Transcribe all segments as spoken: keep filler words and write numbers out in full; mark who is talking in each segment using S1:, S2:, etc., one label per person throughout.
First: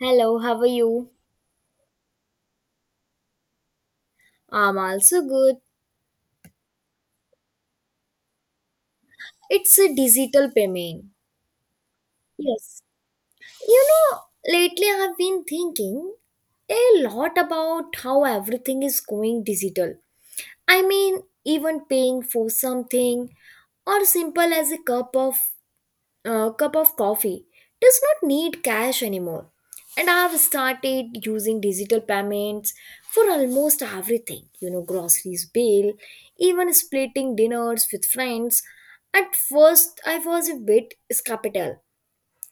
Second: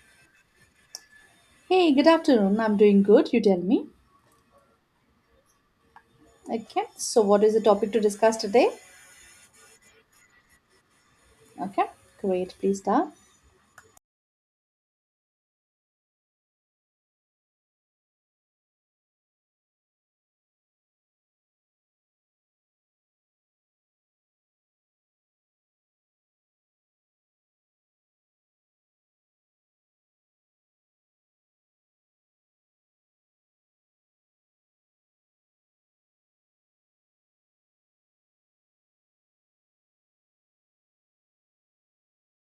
S1: Hello, how are you?
S2: Hey, good afternoon. I'm doing good. You tell me.
S1: I'm also good.
S2: Okay. So, what is the topic to discuss today?
S1: It's a digital payment.
S2: Okay. Great. Please
S1: Yes.
S2: start.
S1: You know, lately I've been thinking a lot about how everything is going digital. I mean, even paying for something or simple as a cup of uh, cup of coffee does not need cash anymore. And I have started using digital payments for almost everything, you know, groceries bill, even splitting dinners with friends. At first, I was a bit skeptical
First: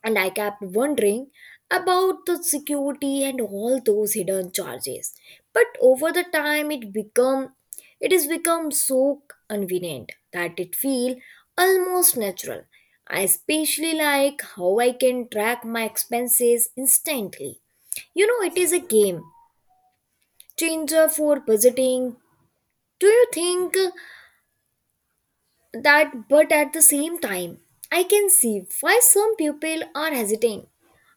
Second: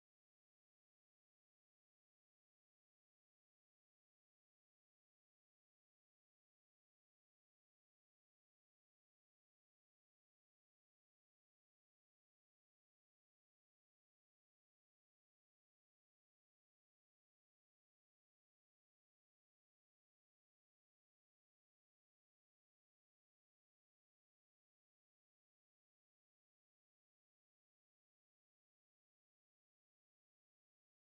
S1: and I kept wondering about the security and all those hidden charges. But over the time, it become it has become so convenient that it feel almost natural. I especially like how I can track my expenses instantly. You know, it is a game changer for budgeting. Do you think that? But at the same time, I can see why some people are hesitant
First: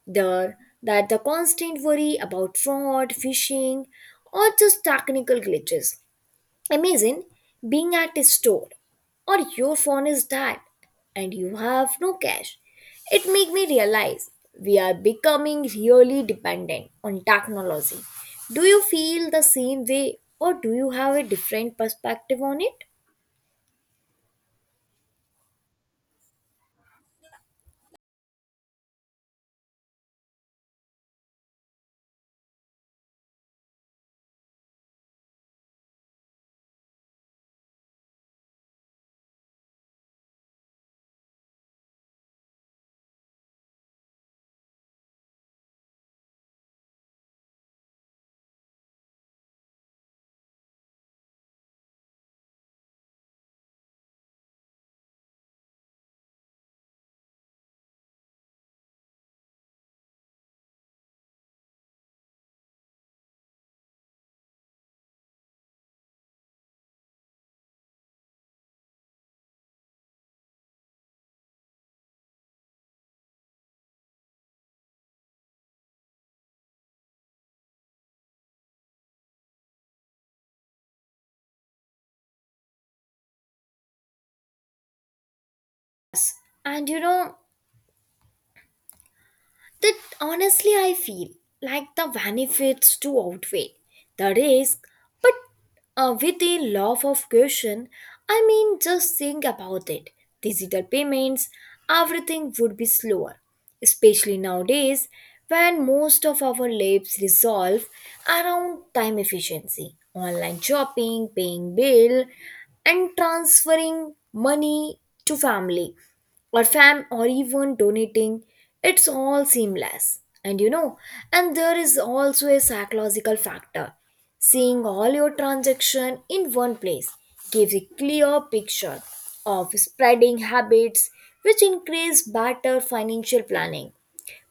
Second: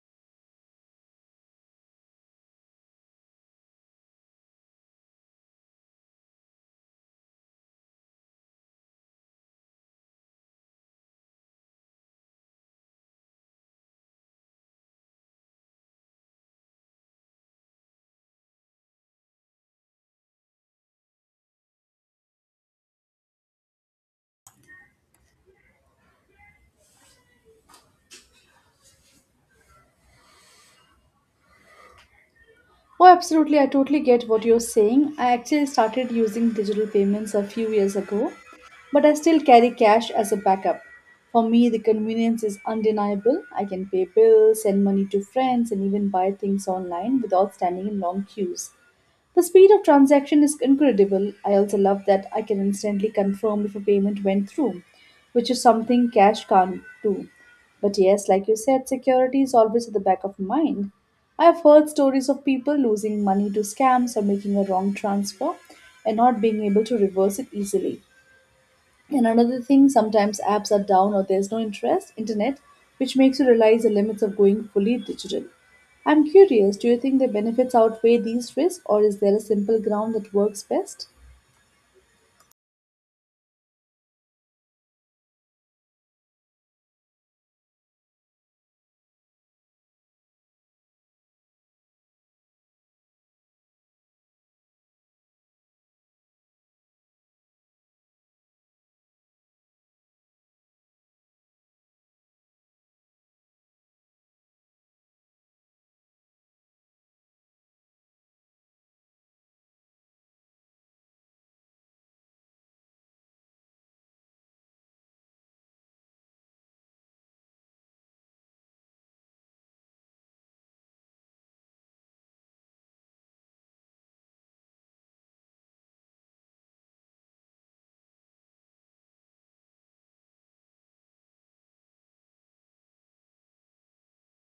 S1: there that the constant worry about fraud, phishing, or just technical glitches. Imagine being at a store or your phone is dead and you have no cash. It made me realize we are becoming really dependent on technology. Do you feel the same way or do you have a different perspective on it?
S2: Oh, absolutely. I totally get what you're saying. I actually started using digital payments a few years ago, but I still carry cash as a backup. For me, the convenience is undeniable. I can pay bills, send money to friends, and even buy things online without standing in long queues. The speed of transaction is incredible. I also love that I can instantly confirm if a payment went through, which is something cash can't do. But yes, like you said, security is always at the back of mind. I have heard stories of people losing money to scams or making a wrong transfer and not being able to reverse it easily. And another thing, sometimes apps are down or there's no interest, internet, which makes you realize the limits of going fully digital. I'm curious, do you think the benefits outweigh these risks, or is there a simple ground that works best?
S1: And you know, that honestly I feel like the benefits to outweigh the risk, but uh, with a love of caution, I mean, just think about it. Digital payments, everything would be slower, especially nowadays when most of our lives resolve around time efficiency, online shopping, paying bill, and transferring money to family or fam or even donating, it's all seamless, and you know, and there is also a psychological factor, seeing all your transaction in one place gives a clear picture of spreading habits which increase better financial planning,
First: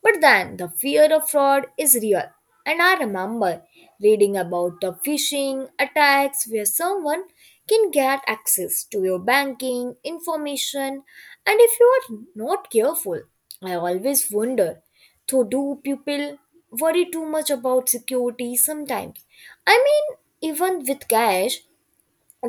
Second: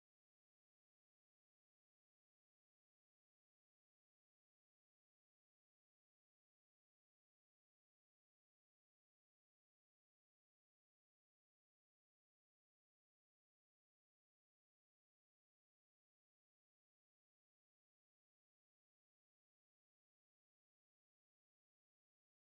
S1: but then the fear of fraud is real. And I remember reading about the phishing attacks where someone can get access to your banking information. And if you are not careful, I always wonder though, do people worry too much about security sometimes? I mean, even with cash,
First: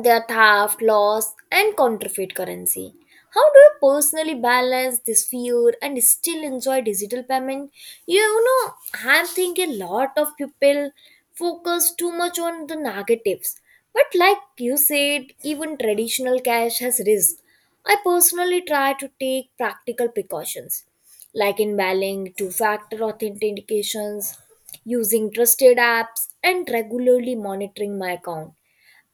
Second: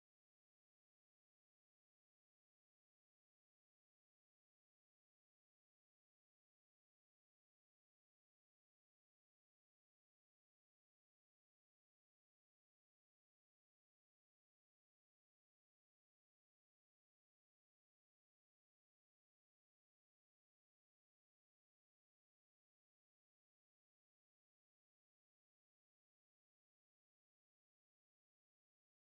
S1: their theft, loss, and counterfeit currency. How do you personally balance this fear and still enjoy digital payment? You know, I'm thinking a lot of people focus too much on the negatives. But like you said, even traditional cash has risk. I personally try to take practical precautions, like emailing two-factor authentications, using trusted apps, and regularly monitoring my account,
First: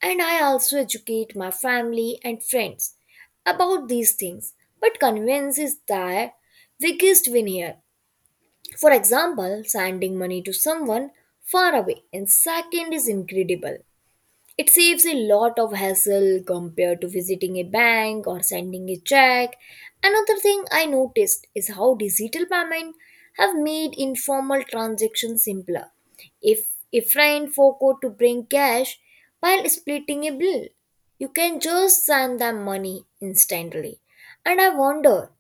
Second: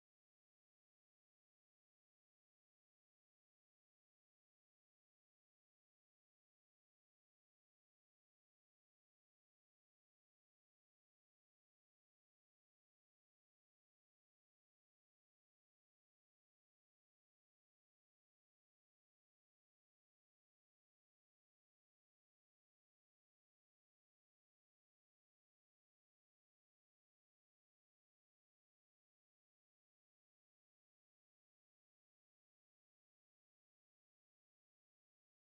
S1: and I also educate my family and friends about these things. But convenience is their biggest win here. For example, sending money to someone far away in second is incredible. It saves a lot of hassle compared to visiting a bank or sending a check. Another thing I noticed is how digital payments have made informal transactions simpler. If a friend forgot to bring cash while splitting a bill, you can just send them money instantly. And I wonder,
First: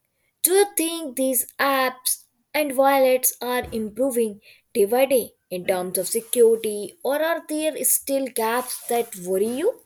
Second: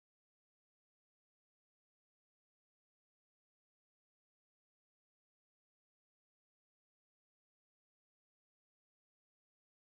S1: do you think these apps and wallets are improving day by day in terms of security, or are there still gaps that worry you?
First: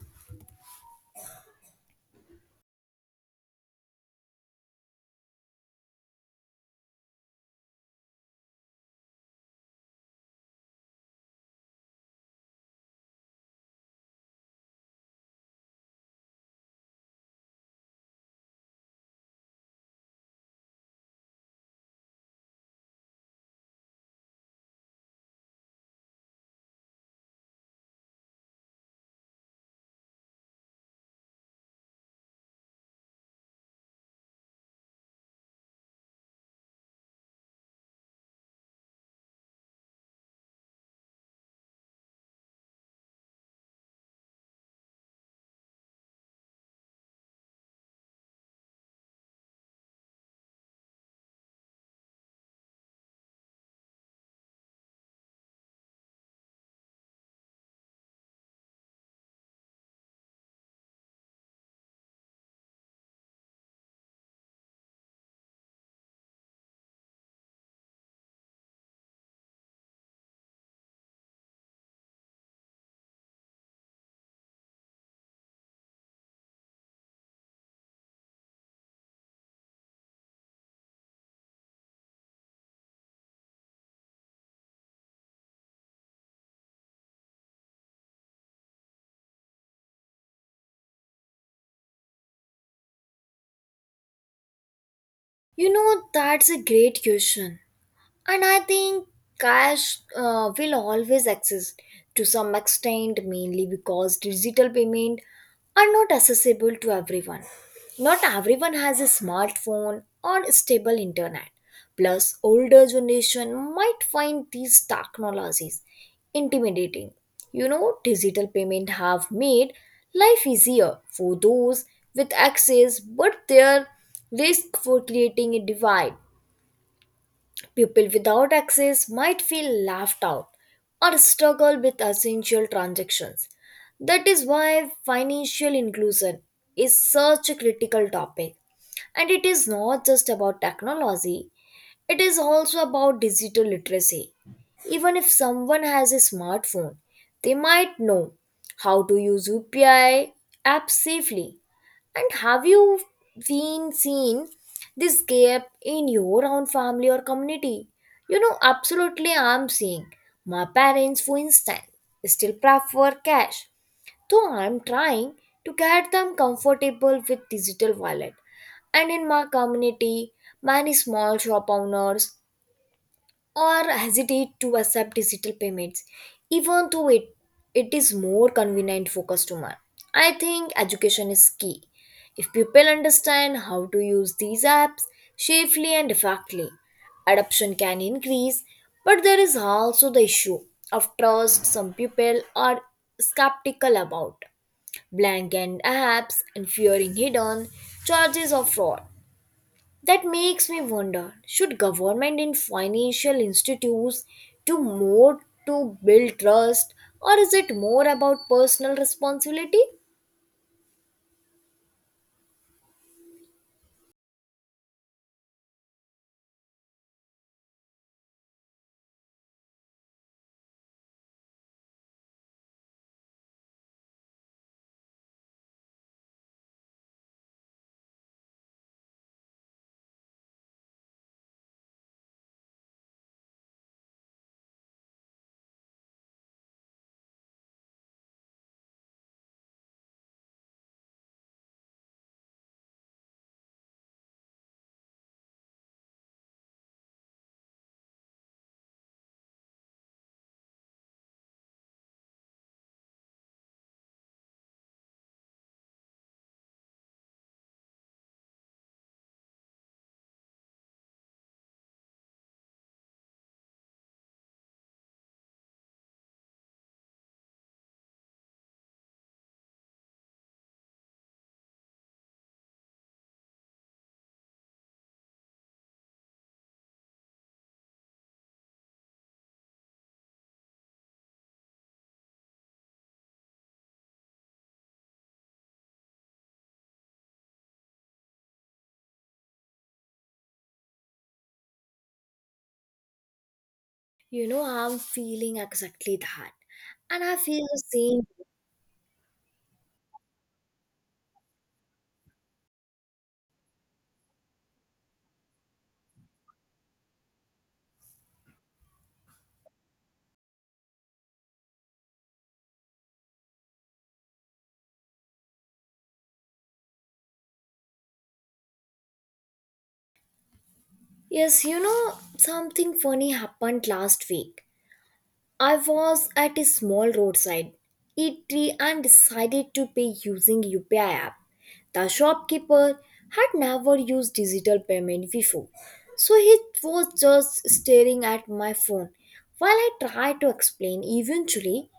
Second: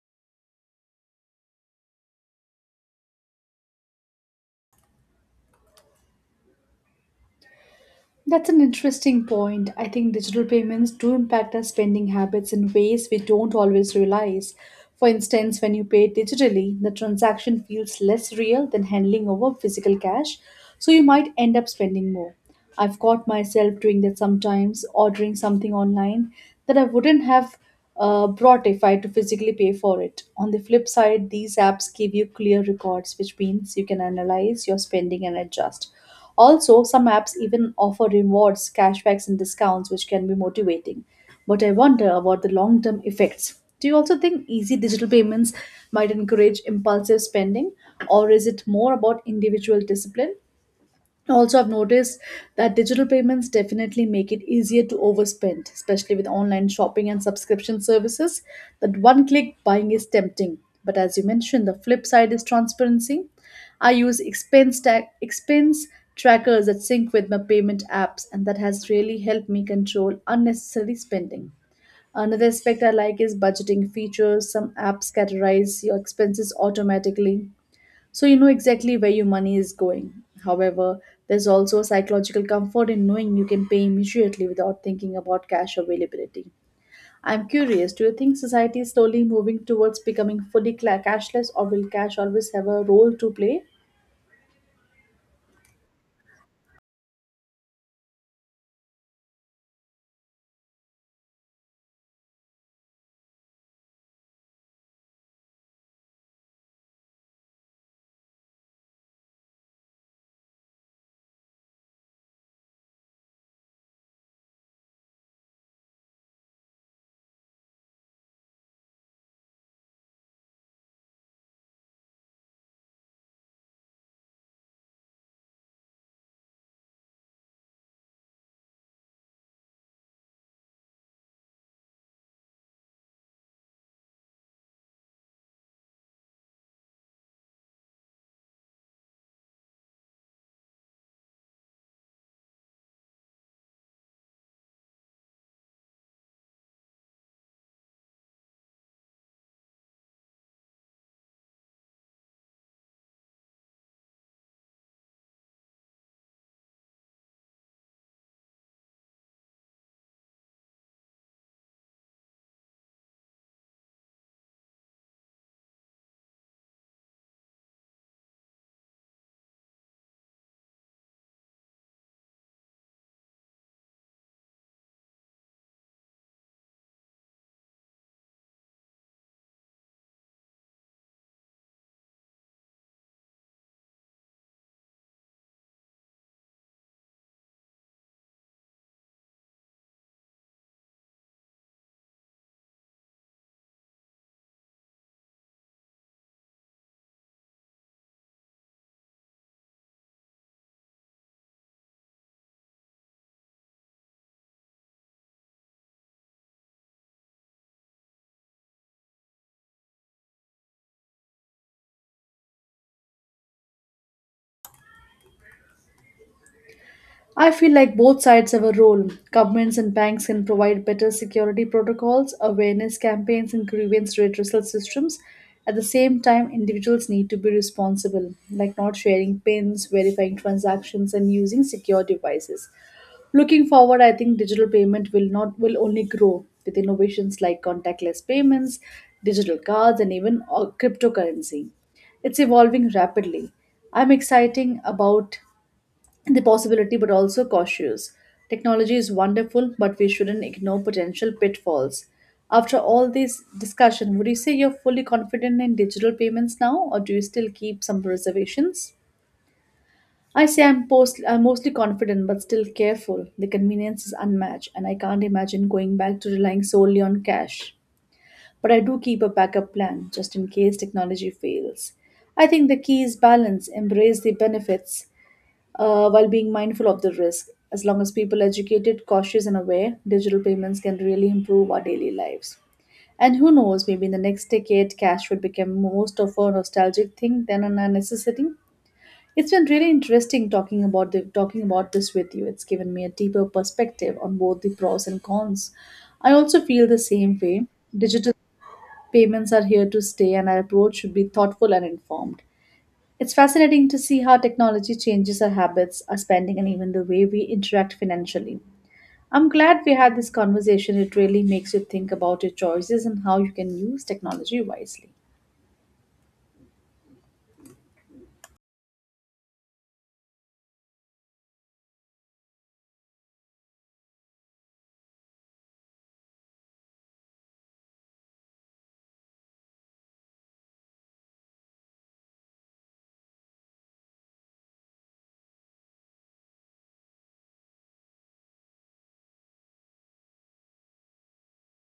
S2: That's an interesting point. I think digital payments do impact our spending habits in ways we don't always realize. For instance, when you pay digitally, the transaction feels less real than handling over physical cash, so you might end up spending more. I've caught myself doing that sometimes, ordering something online that I wouldn't have uh, brought if I had to physically pay for it. On the flip side, these apps give you clear records, which means you can analyze your spending and adjust. Also, some apps even offer rewards, cashbacks, and discounts, which can be motivating. But I wonder about the long term effects. Do you also think easy digital payments might encourage impulsive spending, or is it more about individual discipline? Also, I've noticed that digital payments definitely make it easier to overspend, especially with online shopping and subscription services. That one click buying is tempting, but as you mentioned, the flip side is transparency. I use expense ta- expense trackers that sync with my payment apps, and that has really helped me control unnecessary spending. Another aspect I like is budgeting features. Some apps categorize your expenses automatically, so you know exactly where your money is going. However, there's also a psychological comfort in knowing you can pay immediately without thinking about cash availability. I'm curious, do you think society is slowly moving towards becoming fully cla- cashless, or will cash always have a role to play?
S1: You know, that's a great question. And I think cash uh, will always exist to some extent, mainly because digital payment are not accessible to everyone. Not everyone has a smartphone or stable internet. Plus, older generation might find these technologies intimidating. You know, digital payment have made life easier for those with access, but there risk for creating a divide. People without access might feel laughed out or struggle with essential transactions. That is why financial inclusion is such a critical topic. And it is not just about technology, it is also about digital literacy. Even if someone has a smartphone, they might know how to use U P I app safely. And have you been seen this gap in your own family or community? You know, absolutely, I'm seeing my parents, for instance, still prefer cash, though I'm trying to get them comfortable with digital wallet. And in my community, many small shop owners or hesitate to accept digital payments, even though it, it is more convenient for to. I think education is key. If people understand how to use these apps safely and effectively, adoption can increase, but there is also the issue of trust. Some people are skeptical about blank end apps and fearing hidden charges of fraud. That makes me wonder, should government and financial institutes do more to build trust or is it more about personal responsibility?
S2: I feel like both sides have a role. Governments and banks can provide better security protocols, awareness campaigns, and grievance redressal systems. At the same time, individuals need to be responsible, like not sharing pins, verifying transactions, and using secure devices. Looking forward, I think digital payment will not will only grow with innovations like contactless payments, digital cards, and even uh, cryptocurrency. It's evolving rapidly. I'm exciting about the possibility but also cautious. Technology is wonderful, but we shouldn't ignore potential pitfalls. After all this discussion, would you say you're fully confident in digital payments now, or do you still keep some reservations? I say I'm, post- I'm mostly confident but still careful. The convenience is unmatched, and I can't imagine going back to relying solely on cash. But I do keep a backup plan just in case technology fails. I think the key is balance. Embrace the benefits, uh, while being mindful of the risk. As long as people are educated, cautious, and aware, digital payments can really improve our daily lives. And who knows, maybe in the next decade, cash would become most of a nostalgic thing than a necessity. It's been really interesting talking about the, talking about this with you. It's given me a deeper perspective on
S1: You
S2: both
S1: know,
S2: the
S1: I'm
S2: pros and
S1: feeling
S2: cons.
S1: exactly
S2: I
S1: that.
S2: also feel the
S1: And I
S2: same
S1: feel
S2: way.
S1: the same.
S2: Digital payments are here to stay, and our approach should be thoughtful and informed. It's fascinating to see how technology changes our habits, our spending, and even the way we interact financially. I'm glad we had this conversation. It really makes you think about your choices and how you can use technology wisely.
S1: Yes, you know, something funny happened last week. I was at a small roadside eatery and decided to pay using U P I app. The shopkeeper had never used digital payment before, so he was just staring at my phone while I tried to explain. Eventually,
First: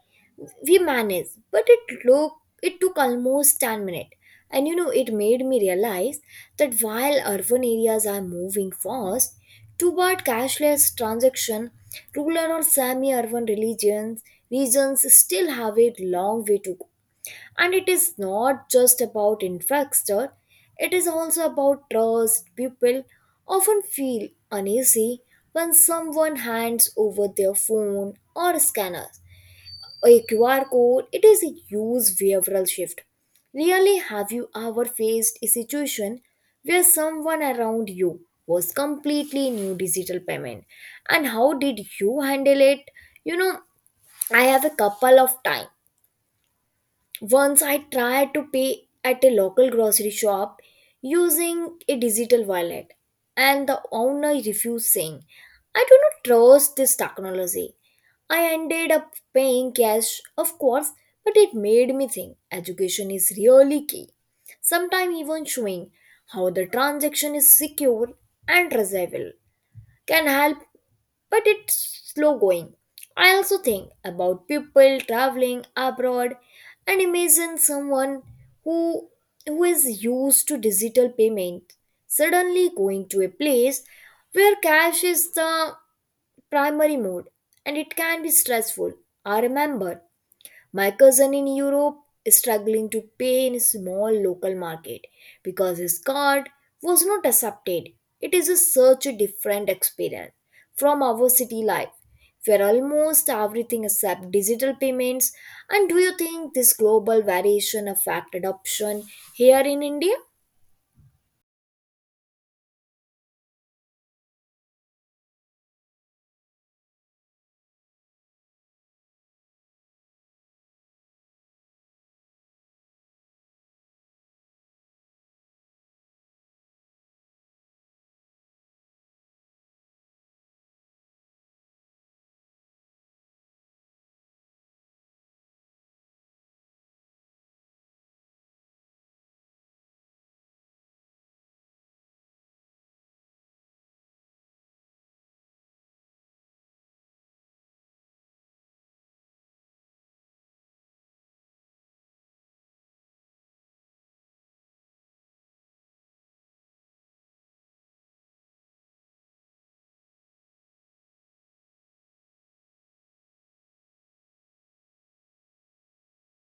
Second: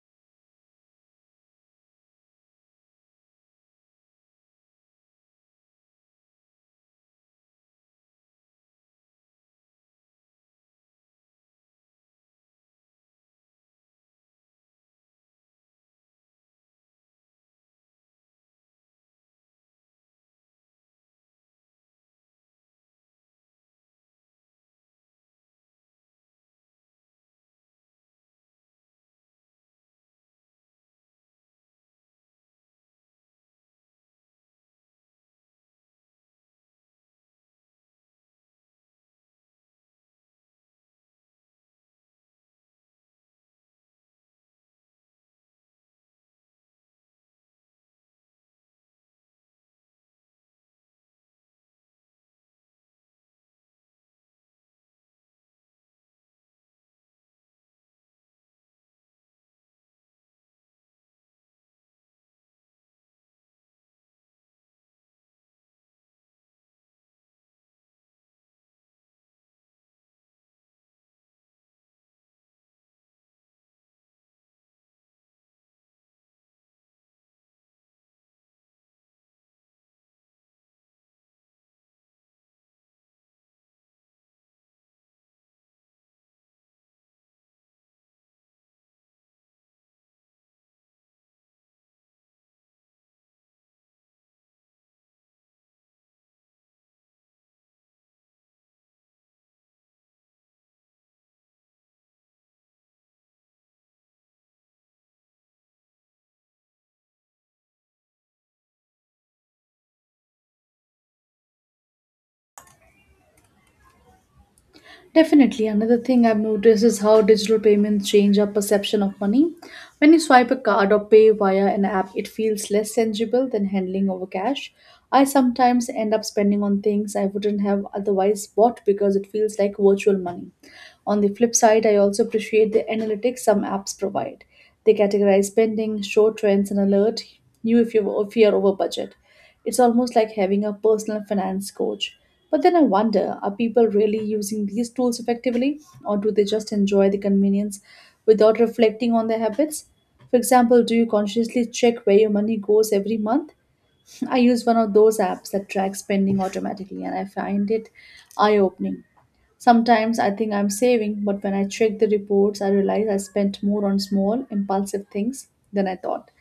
S1: we managed, but it look it took almost ten minutes. And you know, it made me realize that while urban areas are moving fast toward cashless transaction, rural or semi-urban religions regions still have a long way to go. And it is not just about infrastructure, it is also about trust. People often feel uneasy when someone hands over their phone or scanner a Q R code. It is a huge behavioral shift. Really, have you ever faced a situation where someone around you was completely new digital payment? And how did you handle it? You know, I have a couple of time. Once I tried to pay at a local grocery shop using a digital wallet, and the owner refused, saying, I do not trust this technology. I ended up paying cash, of course, but it made me think education is really key. Sometimes, even showing how the transaction is secure and traceable can help, but it's slow going. I also think about people traveling abroad, and imagine someone who who is used to digital payment suddenly going to a place where cash is the primary mode, and it can be stressful. I remember my cousin in Europe is struggling to pay in a small local market because his card was not accepted. It is a such a different experience from our city life, where almost everything except digital payments. And do you think this global variation affect adoption here in India?
S2: Definitely. Another thing I've noticed is how digital payments change our perception of money. When you swipe a card or pay via an app, it feels less tangible than handling over cash. I sometimes end up spending on things I wouldn't have otherwise bought because it feels like virtual money. On the flip side, I also appreciate the analytics some apps provide. They categorize spending, show trends, and alert you if you're, if you're over budget. It's almost like having a personal finance coach. But then I wonder, are people really using these tools effectively, or do they just enjoy the convenience without reflecting on their habits? For example, do you consciously check where your money goes every month? I use one of those apps that tracks spending automatically, and I find it eye opening. Sometimes I think I'm saving, but when I check the reports, I realize I spent more on small, impulsive things than I thought.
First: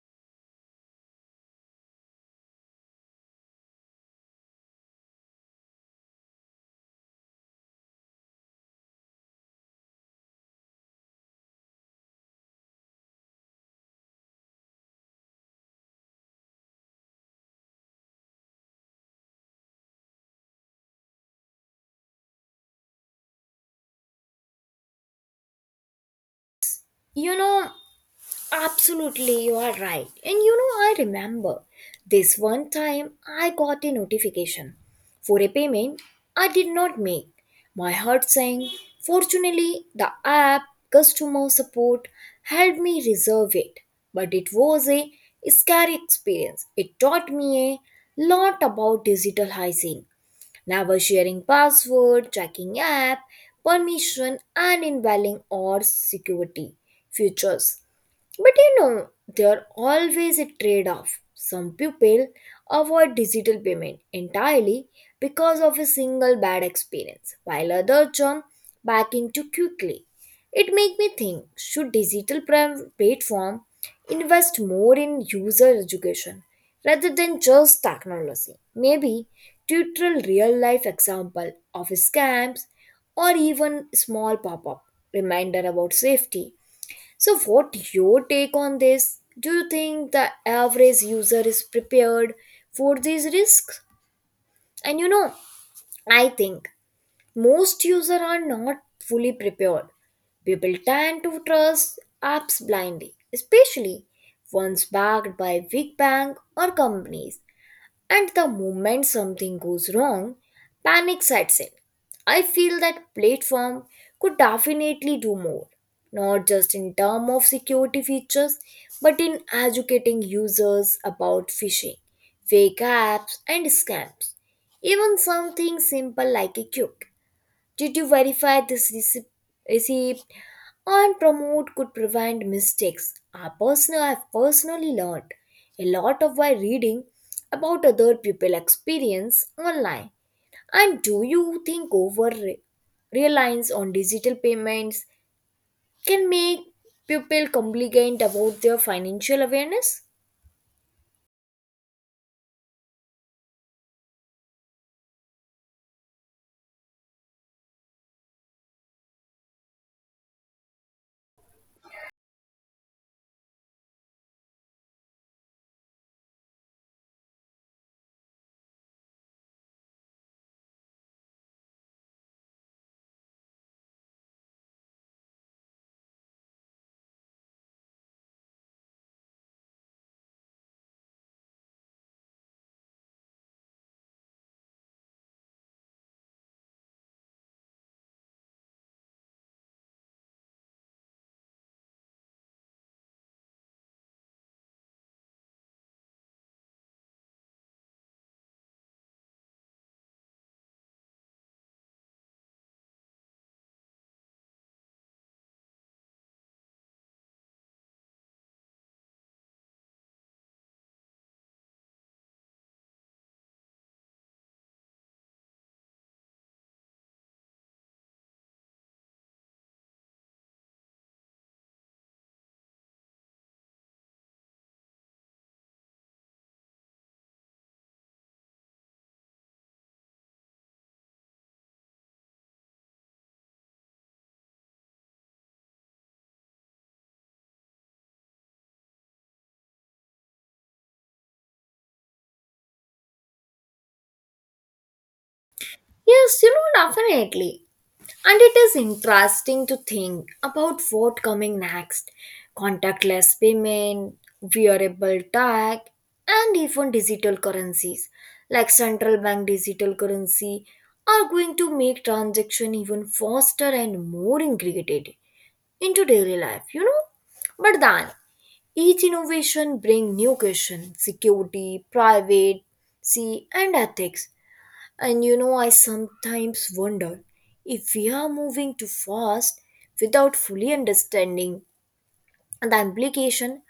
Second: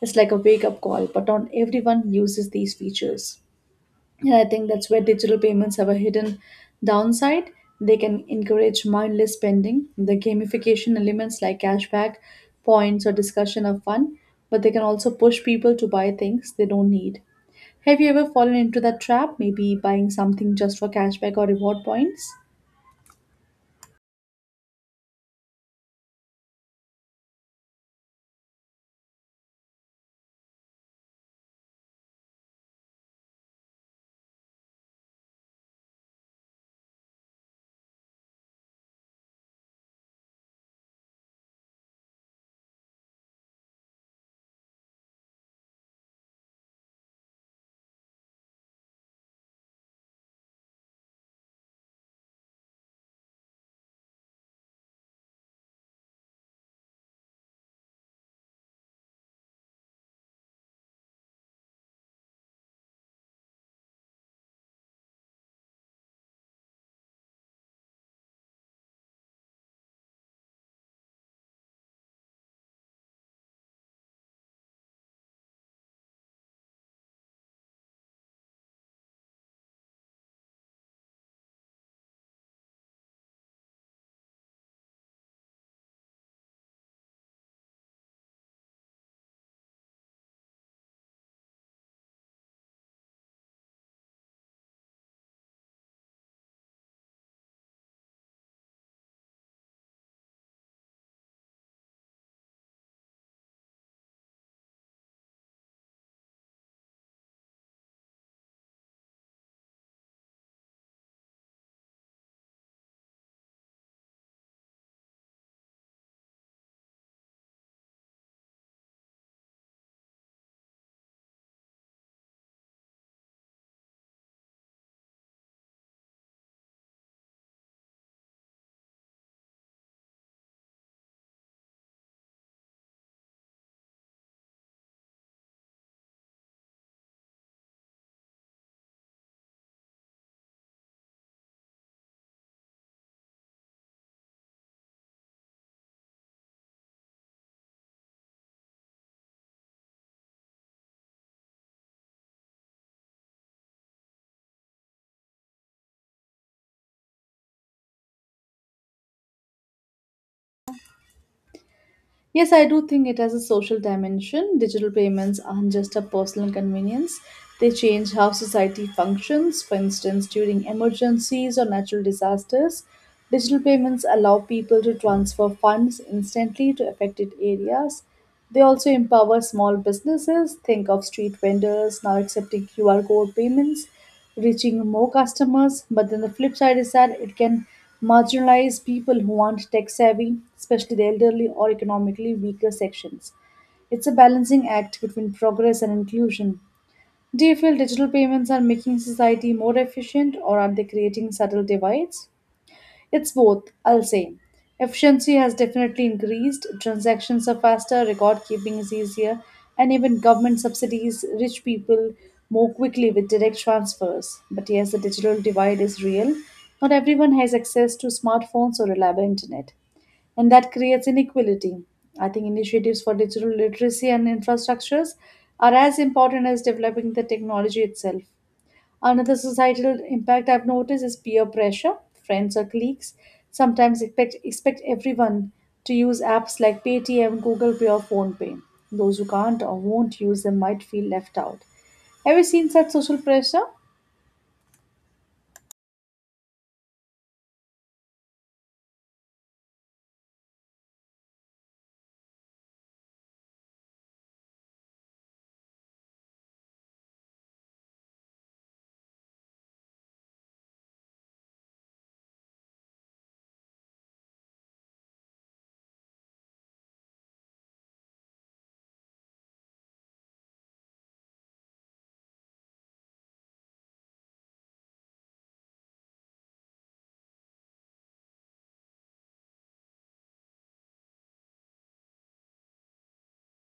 S2: It's like a wake up call, but not everyone uses these features. And I think that's where digital payments have a hidden downside. They can encourage mindless spending. The gamification elements like cashback, points, or discussion are fun, but they can also push people to buy things they don't need. Have you ever fallen into that trap, maybe buying something just for cashback or reward points?
S1: You know, absolutely, you are right. And you know, I remember this one time I got a notification for a payment I did not make. My heart sank. Fortunately, the app customer support helped me reserve it. But it was a scary experience. It taught me a lot about digital hygiene. Never sharing password, checking app, permission, and invalid or security features. But you know, there always a trade off. Some people avoid digital payment entirely because of a single bad experience, while others jump back in too quickly. It makes me think, should digital pram- platform invest more in user education rather than just technology? Maybe tutorial real life example of scams or even small pop up reminder about safety. So, what your take on this? Do you think the average user is prepared for these risks? And you know, I think most users are not fully prepared. People tend to trust apps blindly, especially ones backed by big bank or companies, and the moment something goes wrong, panic sets in. I feel that platform could definitely do more, not just in terms of security features, but in educating users about phishing, fake apps, and scams. Even something simple like a cube, did you verify this receipt receipt and promote, could prevent mistakes? I personally, I personally learned a lot of by reading about other people experience online. And do you think over re- reliance on digital payments can make people compliant about their financial awareness?
S2: Yes, I do think it has a social dimension. Digital payments aren't just a personal convenience, they change how society functions. For instance, during emergencies or natural disasters, digital payments allow people to transfer funds instantly to affected areas. They also empower small businesses. Think of street vendors now accepting Q R code payments, reaching more customers. But then the flip side is that it can marginalize people who aren't tech savvy, especially the elderly or economically weaker sections. It's a balancing act between progress and inclusion. Do you feel digital payments are making society more efficient, or are they creating subtle divides? It's both, I'll say. Efficiency has definitely increased. Transactions are faster, record keeping is easier, and even government subsidies reach people more quickly with direct transfers. But yes, the digital divide is real. Not everyone has access to smartphones or reliable internet, and that creates inequality. I think initiatives for digital literacy and infrastructures are as important as developing the technology itself. Another societal impact I've noticed is peer pressure. Friends or colleagues sometimes expect, expect everyone to use apps like Paytm, Google Pay, or PhonePe. Those who can't or won't use them might feel left out. Have you seen such social pressure?
S1: Yes, you know, definitely. And it is interesting to think about what coming next, contactless payment, wearable tag, and even digital currencies like central bank digital currency are going to make transaction even faster and more integrated into daily life, you know. But then each innovation bring new question, security, privacy, and ethics. And you know, I sometimes wonder if we are moving too fast without fully understanding the implication.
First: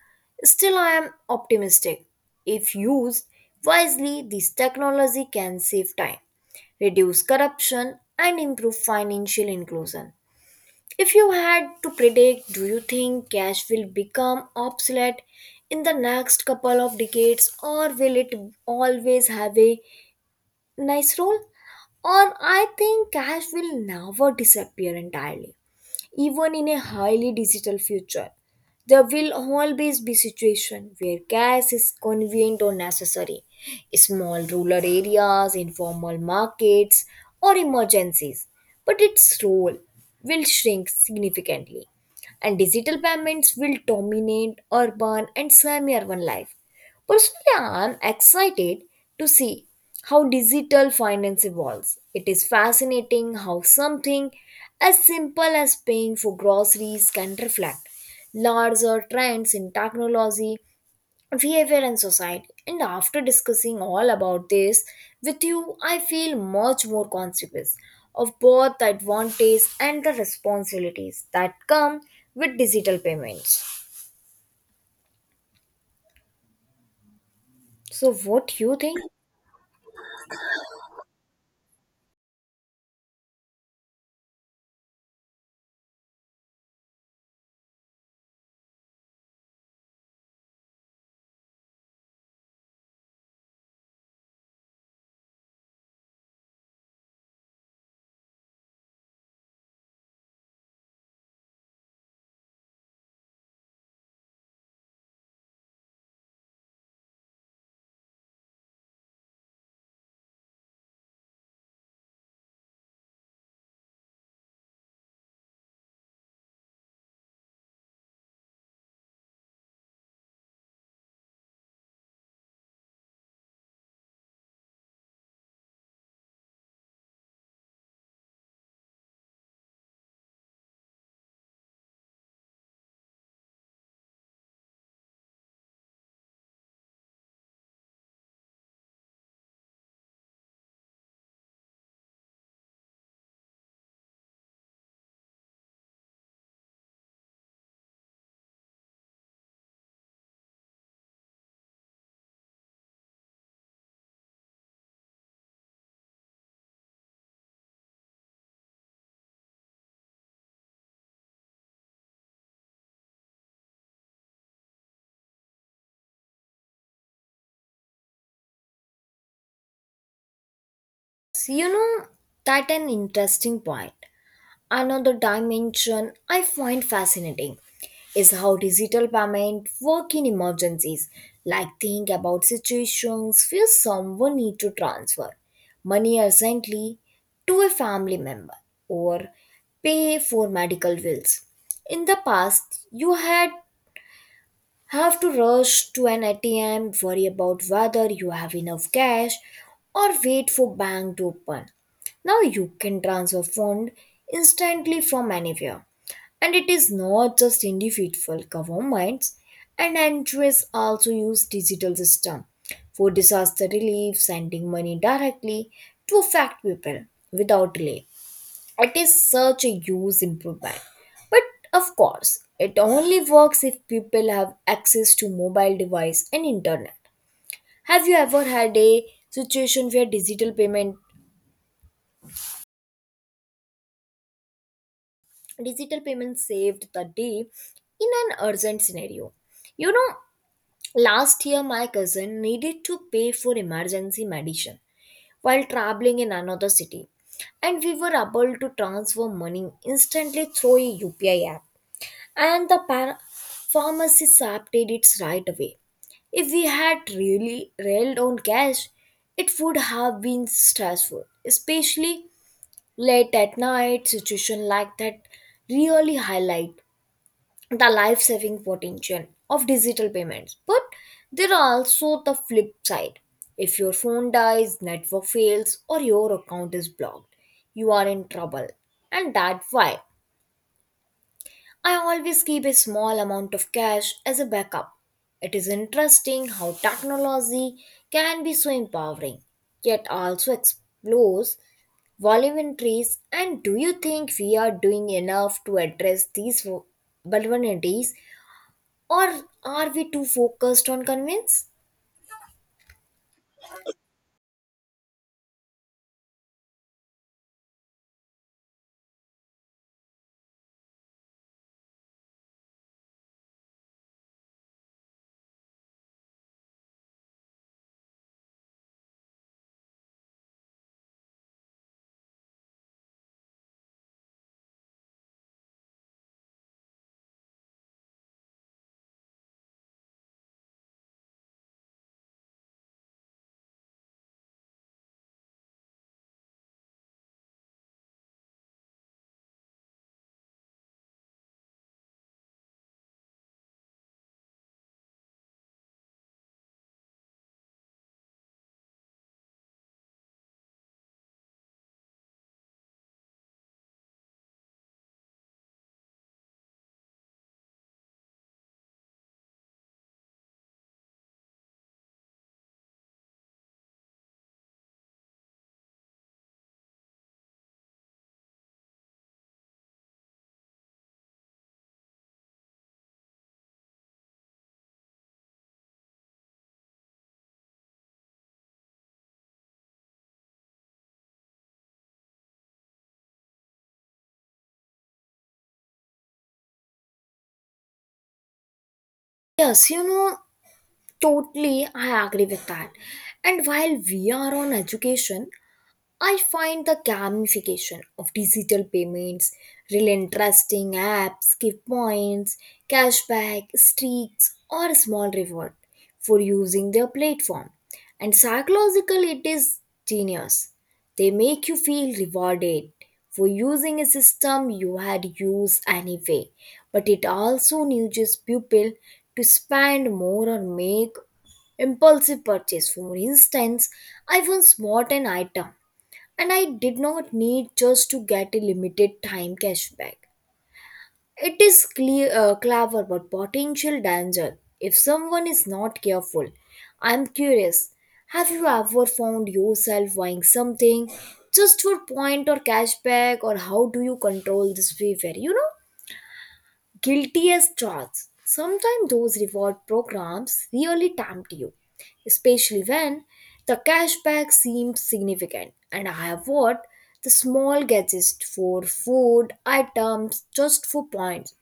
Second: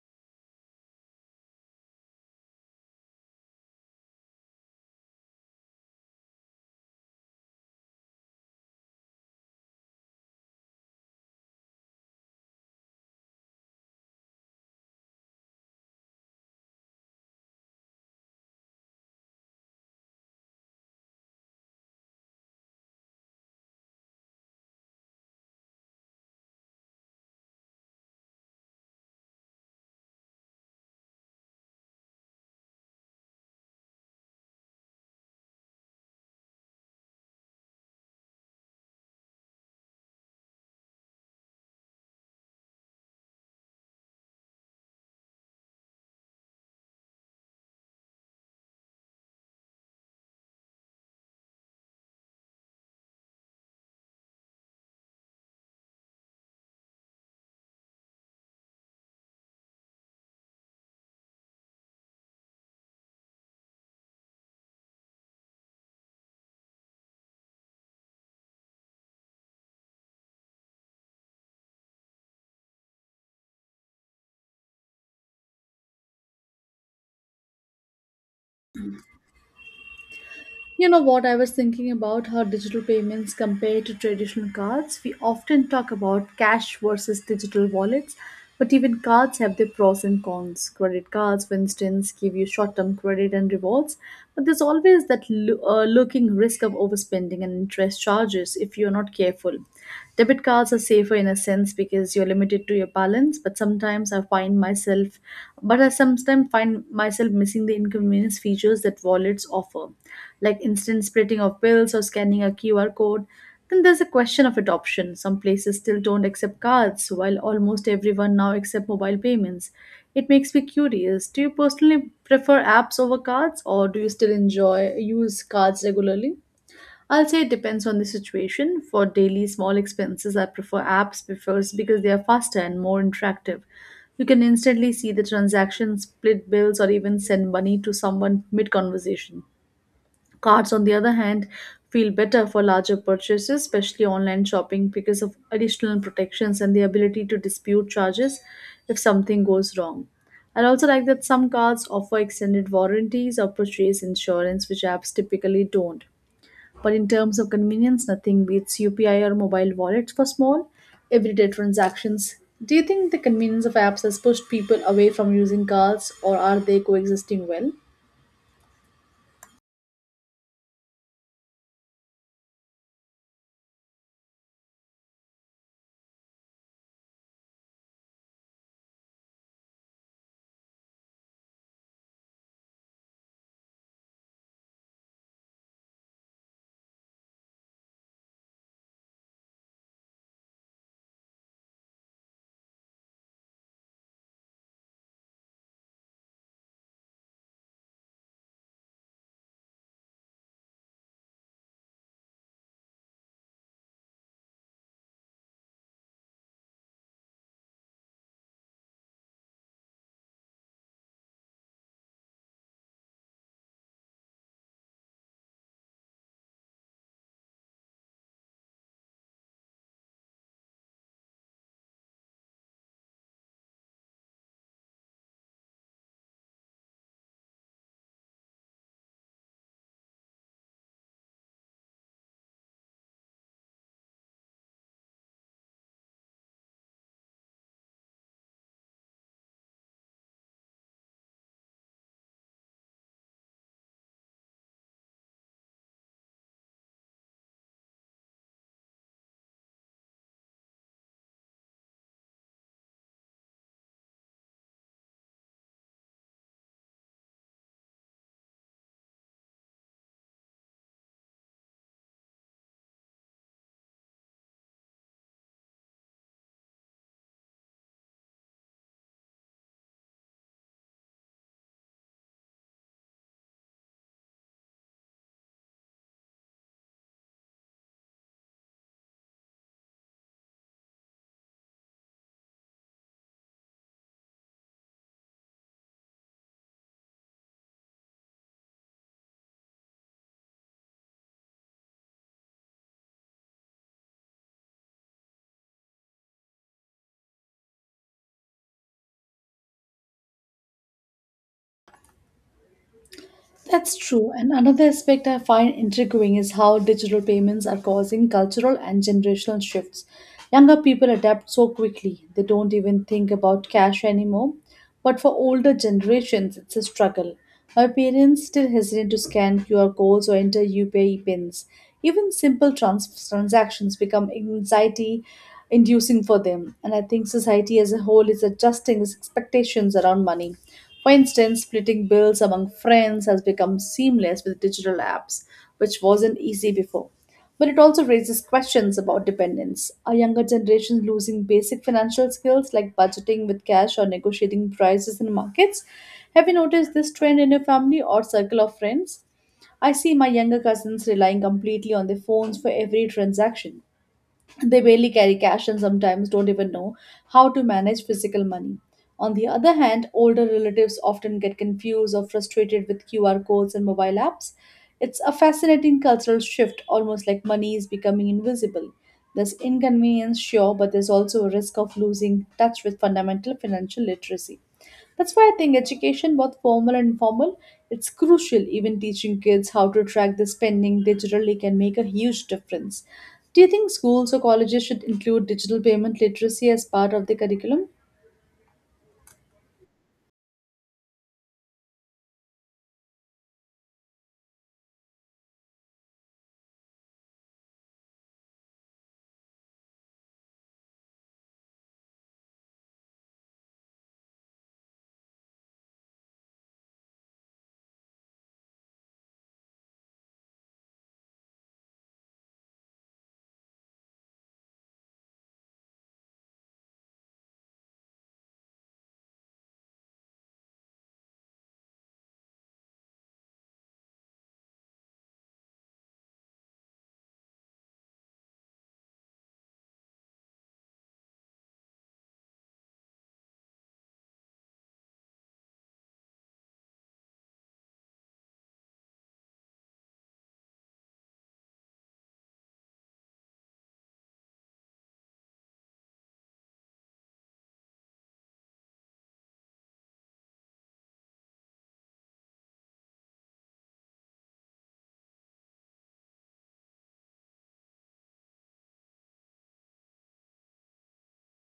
S1: Still, I am optimistic. If used wisely, this technology can save time, reduce corruption, and improve financial inclusion. If you had to predict, do you think cash will become obsolete in the next couple of decades, or will it always have a nice role? Or I think cash will never disappear entirely. Even in a highly digital future, there will always be situation where cash is convenient or necessary, small rural areas, informal markets, or emergencies, but its role will shrink significantly, and digital payments will dominate urban and semi urban life. Personally, I am excited to see how digital finance evolves. It is fascinating how something as simple as paying for groceries can reflect larger trends in technology, behavior and society. And after discussing all about this with you, i feel much more conscious of both the advantages and the responsibilities that come with digital payments. So what you think?
S2: You know what? I was thinking about how digital payments compare to traditional cards. We often talk about cash versus digital wallets, but even cards have their pros and cons. Credit cards, for instance, give you short term credit and rewards, but there's always that lo- uh, lurking risk of overspending and interest charges if you're not careful. Debit cards are safer in a sense because you're limited to your balance, but but sometimes I find myself, but I sometimes find myself missing the inconvenience features that wallets offer, like instant splitting of bills or scanning a Q R code. Then there's a question of adoption. Some places still don't accept cards, while almost everyone now accepts mobile payments. It makes me curious. Do you personally prefer apps over cards, or do you still enjoy use cards regularly? I'll say it depends on the situation. For daily small expenses, I prefer apps before because they are faster and more interactive. You can instantly see the transaction, split bills, or even send money to someone mid conversation. Cards, on the other hand, feel better for larger purchases, especially online shopping, because of additional protections and the ability to dispute charges if something goes wrong. I also like that some cards offer extended warranties or purchase insurance, which apps typically don't. But in terms of convenience, nothing beats U P I or mobile wallets for small, everyday transactions. Do you think the convenience of apps has pushed people away from using cards, or are they coexisting well?
S1: You know, that an interesting point. Another dimension I find fascinating is how digital payment work in emergencies. Like, think about situations where someone need to transfer money urgently to a family member or pay for medical bills. In the past, you had have to rush to an A T M, worry about whether you have enough cash, or wait for bank to open. Now you can transfer fund instantly from anywhere. And it is not just individual, governments and N G Os also use digital system for disaster relief, sending money directly to affect people without delay. It is such a huge improvement. But of course, it only works if people have access to mobile device and internet. Have you ever had a situation where digital payment digital payment saved the day in an urgent scenario? You know, last year my cousin needed to pay for emergency medicine while traveling in another city, and we were able to transfer money instantly through a U P I app. And the par- pharmacist updated it right away. If we had really railed on cash, it would have been stressful, especially late at night. Situation like that really highlight the life-saving potential of digital payments. But there are also the flip side. If your phone dies, network fails, or your account is blocked, you are in trouble. And that's why I always keep a small amount of cash as a backup. It is interesting how technology can be so empowering, yet also explores vulnerabilities. And do you think we are doing enough to address these vu- vulnerabilities, or are we too focused on convenience?
S2: That's true. And another aspect I find intriguing is how digital payments are causing cultural and generational shifts. Younger people adapt so quickly, they don't even think about cash anymore. But for older generations, it's a struggle. My parents still hesitate to scan Q R codes or enter U P I pins. Even simple trans- transactions become anxiety inducing for them. And I think society as a whole is adjusting its expectations around money. For instance, splitting bills among friends has become seamless with digital apps, which wasn't easy before. But it also raises questions about dependence. Are younger generations losing basic financial skills like budgeting with cash or negotiating prices in markets? Have you noticed this trend in your family or circle of friends? I see my younger cousins relying completely on their phones for every transaction. They barely carry cash and sometimes don't even know how to manage physical money. On the other hand, older relatives often get confused or frustrated with Q R codes and mobile apps. It's a fascinating cultural shift, almost like money is becoming invisible. There's inconvenience, sure, but there's also a risk of losing touch with fundamental financial literacy. That's why I think education, both formal and informal, it's crucial. Even teaching kids how to track their spending digitally can make a huge difference. Do you think schools or colleges should include digital payment literacy as part of the curriculum?
S1: Yes, you know, totally, I agree with that. And while we are on education, I find the gamification of digital payments, real interesting. Apps give points, cashback, streaks, or small reward for using their platform. And psychologically, it is genius. They make you feel rewarded for using a system you had used anyway, but it also nudges people to spend more or make impulsive purchase. For instance, I once bought an item and I did not need, just to get a limited time cashback. It is clear, uh, clever, but potential danger if someone is not careful. I'm curious, have you ever found yourself buying something just for point or cashback, or how do you control this behavior? You know? Guilty as charged. Sometimes those reward programs really tempt you, especially when the cashback seems significant. And I have bought the small gadgets for food items just for points,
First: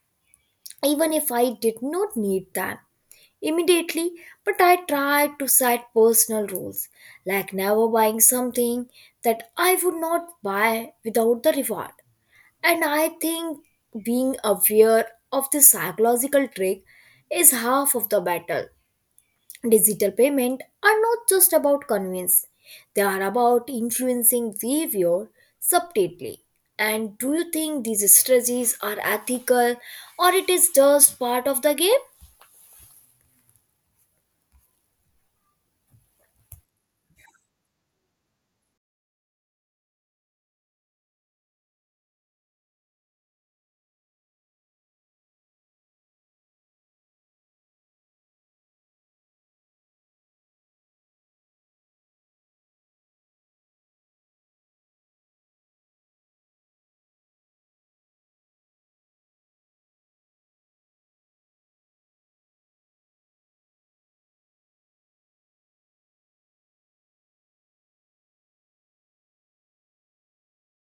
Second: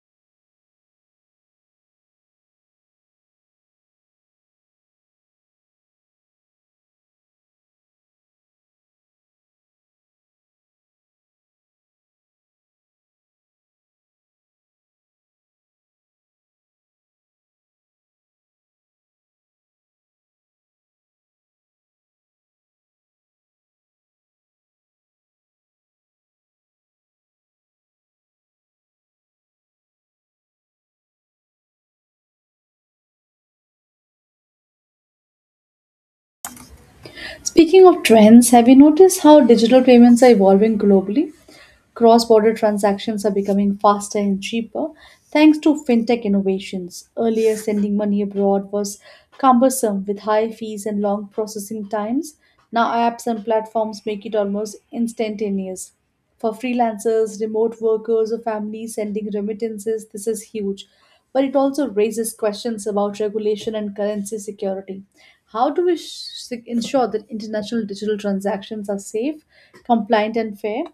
S1: even if I did not need them immediately. But I tried to set personal rules, like never buying something that I would not buy without the reward. And I think being aware of the psychological trick is half of the battle. Digital payments are not just about convenience, they are about influencing behavior subtly. And do you think these strategies are ethical, or it is just part of the game?
S2: Speaking of trends, have you noticed how digital payments are evolving globally? Cross border transactions are becoming faster and cheaper thanks to fintech innovations. Earlier, sending money abroad was cumbersome with high fees and long processing times. Now, apps and platforms make it almost instantaneous. For freelancers, remote workers, or families sending remittances, this is huge. But it also raises questions about regulation and currency security. How do we sh- ensure that international digital transactions are safe, compliant, and fair?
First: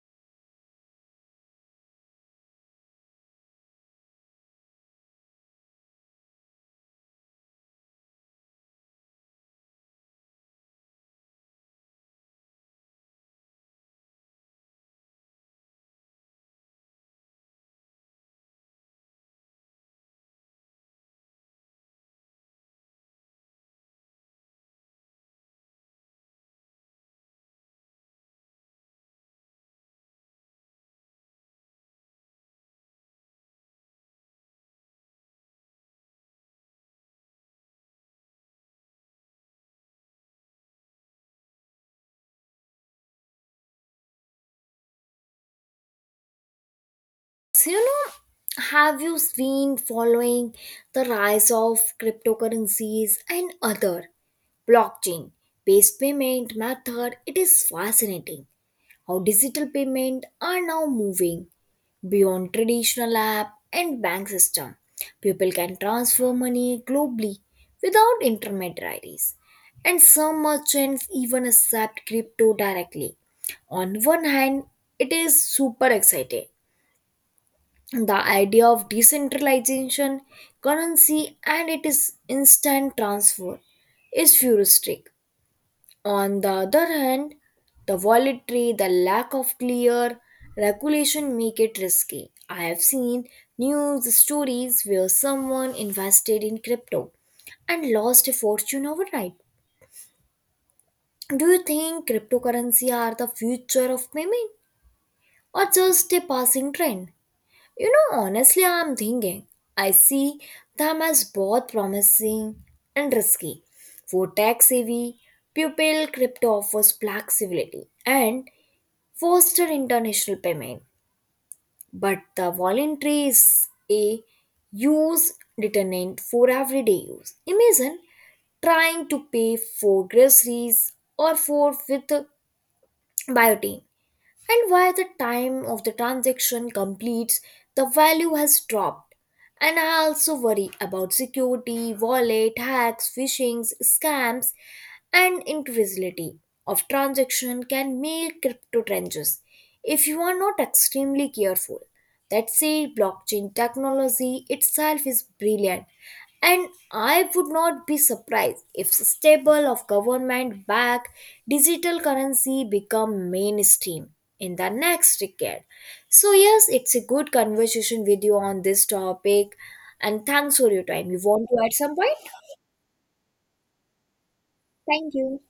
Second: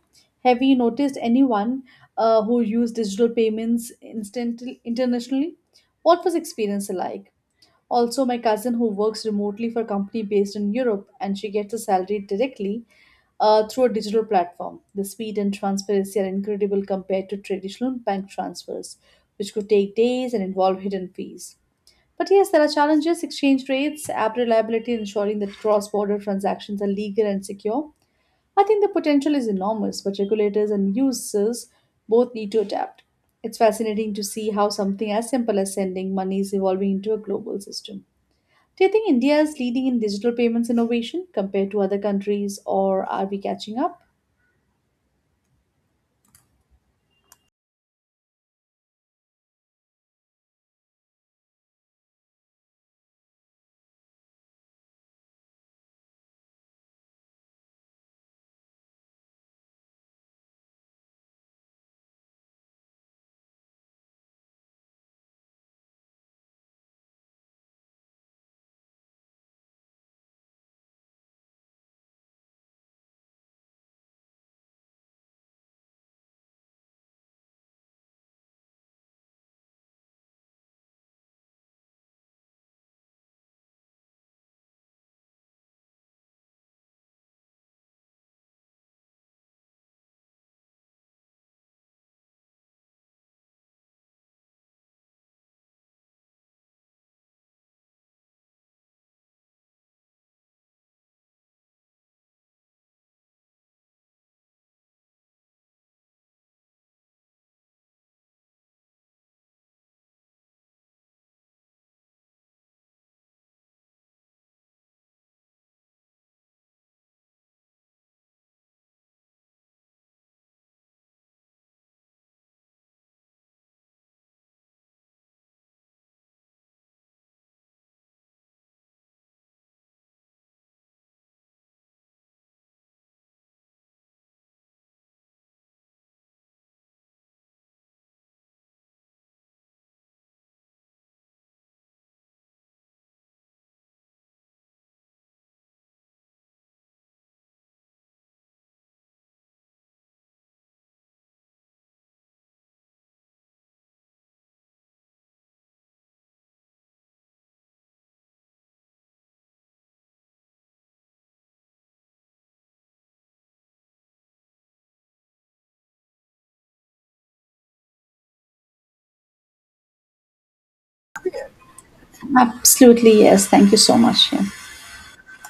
S2: Have you noticed anyone uh, who used digital payments instant- internationally? What was experience like? Also, my cousin who works remotely for a company based in Europe, and she gets a salary directly uh, through a digital platform. The speed and transparency are incredible compared to traditional bank transfers, which could take days and involve hidden fees. But yes, there are challenges: exchange rates, app reliability, ensuring that cross border transactions are legal and secure. I think the potential is enormous, but regulators and users both need to adapt. It's fascinating to see how something as simple as sending money is evolving into a global system. Do you think India is leading in digital payments innovation compared to other countries, or are we catching up?
S1: So, you know, have you been following the rise of cryptocurrencies and other blockchain based payment method? It is fascinating how digital payment are now moving beyond traditional app and bank system. People can transfer money globally without intermediaries, and some merchants even accept crypto directly. On one hand, it is super exciting. The idea of decentralization, currency, and it is instant transfer is futuristic. On the other hand, the volatility, the lack of clear regulation make it risky. I have seen news stories where someone invested in crypto and lost a fortune overnight. Do you think cryptocurrency are the future of payment, or just a passing trend? You know, honestly, I'm thinking. I see them as both promising and risky. For tech savvy, Pupil Crypto offers flexibility and foster international payment. But the voluntary is a use determinant for everyday use. Imagine trying to pay for groceries or for with biotin, and while the time of the transaction completes, the value has dropped. And I also worry about security, wallet, hacks, phishing, scams, and invisibility of transaction can make crypto trenches if you are not extremely careful. That said, blockchain technology itself is brilliant, and I would not be surprised if the stable of government backed digital currency become mainstream in the next decade. So yes, it's a good conversation with you on this topic, and thanks for your time. You want to add some point?
S2: Absolutely, yes. Thank you so much. Yeah.
S1: Thank you.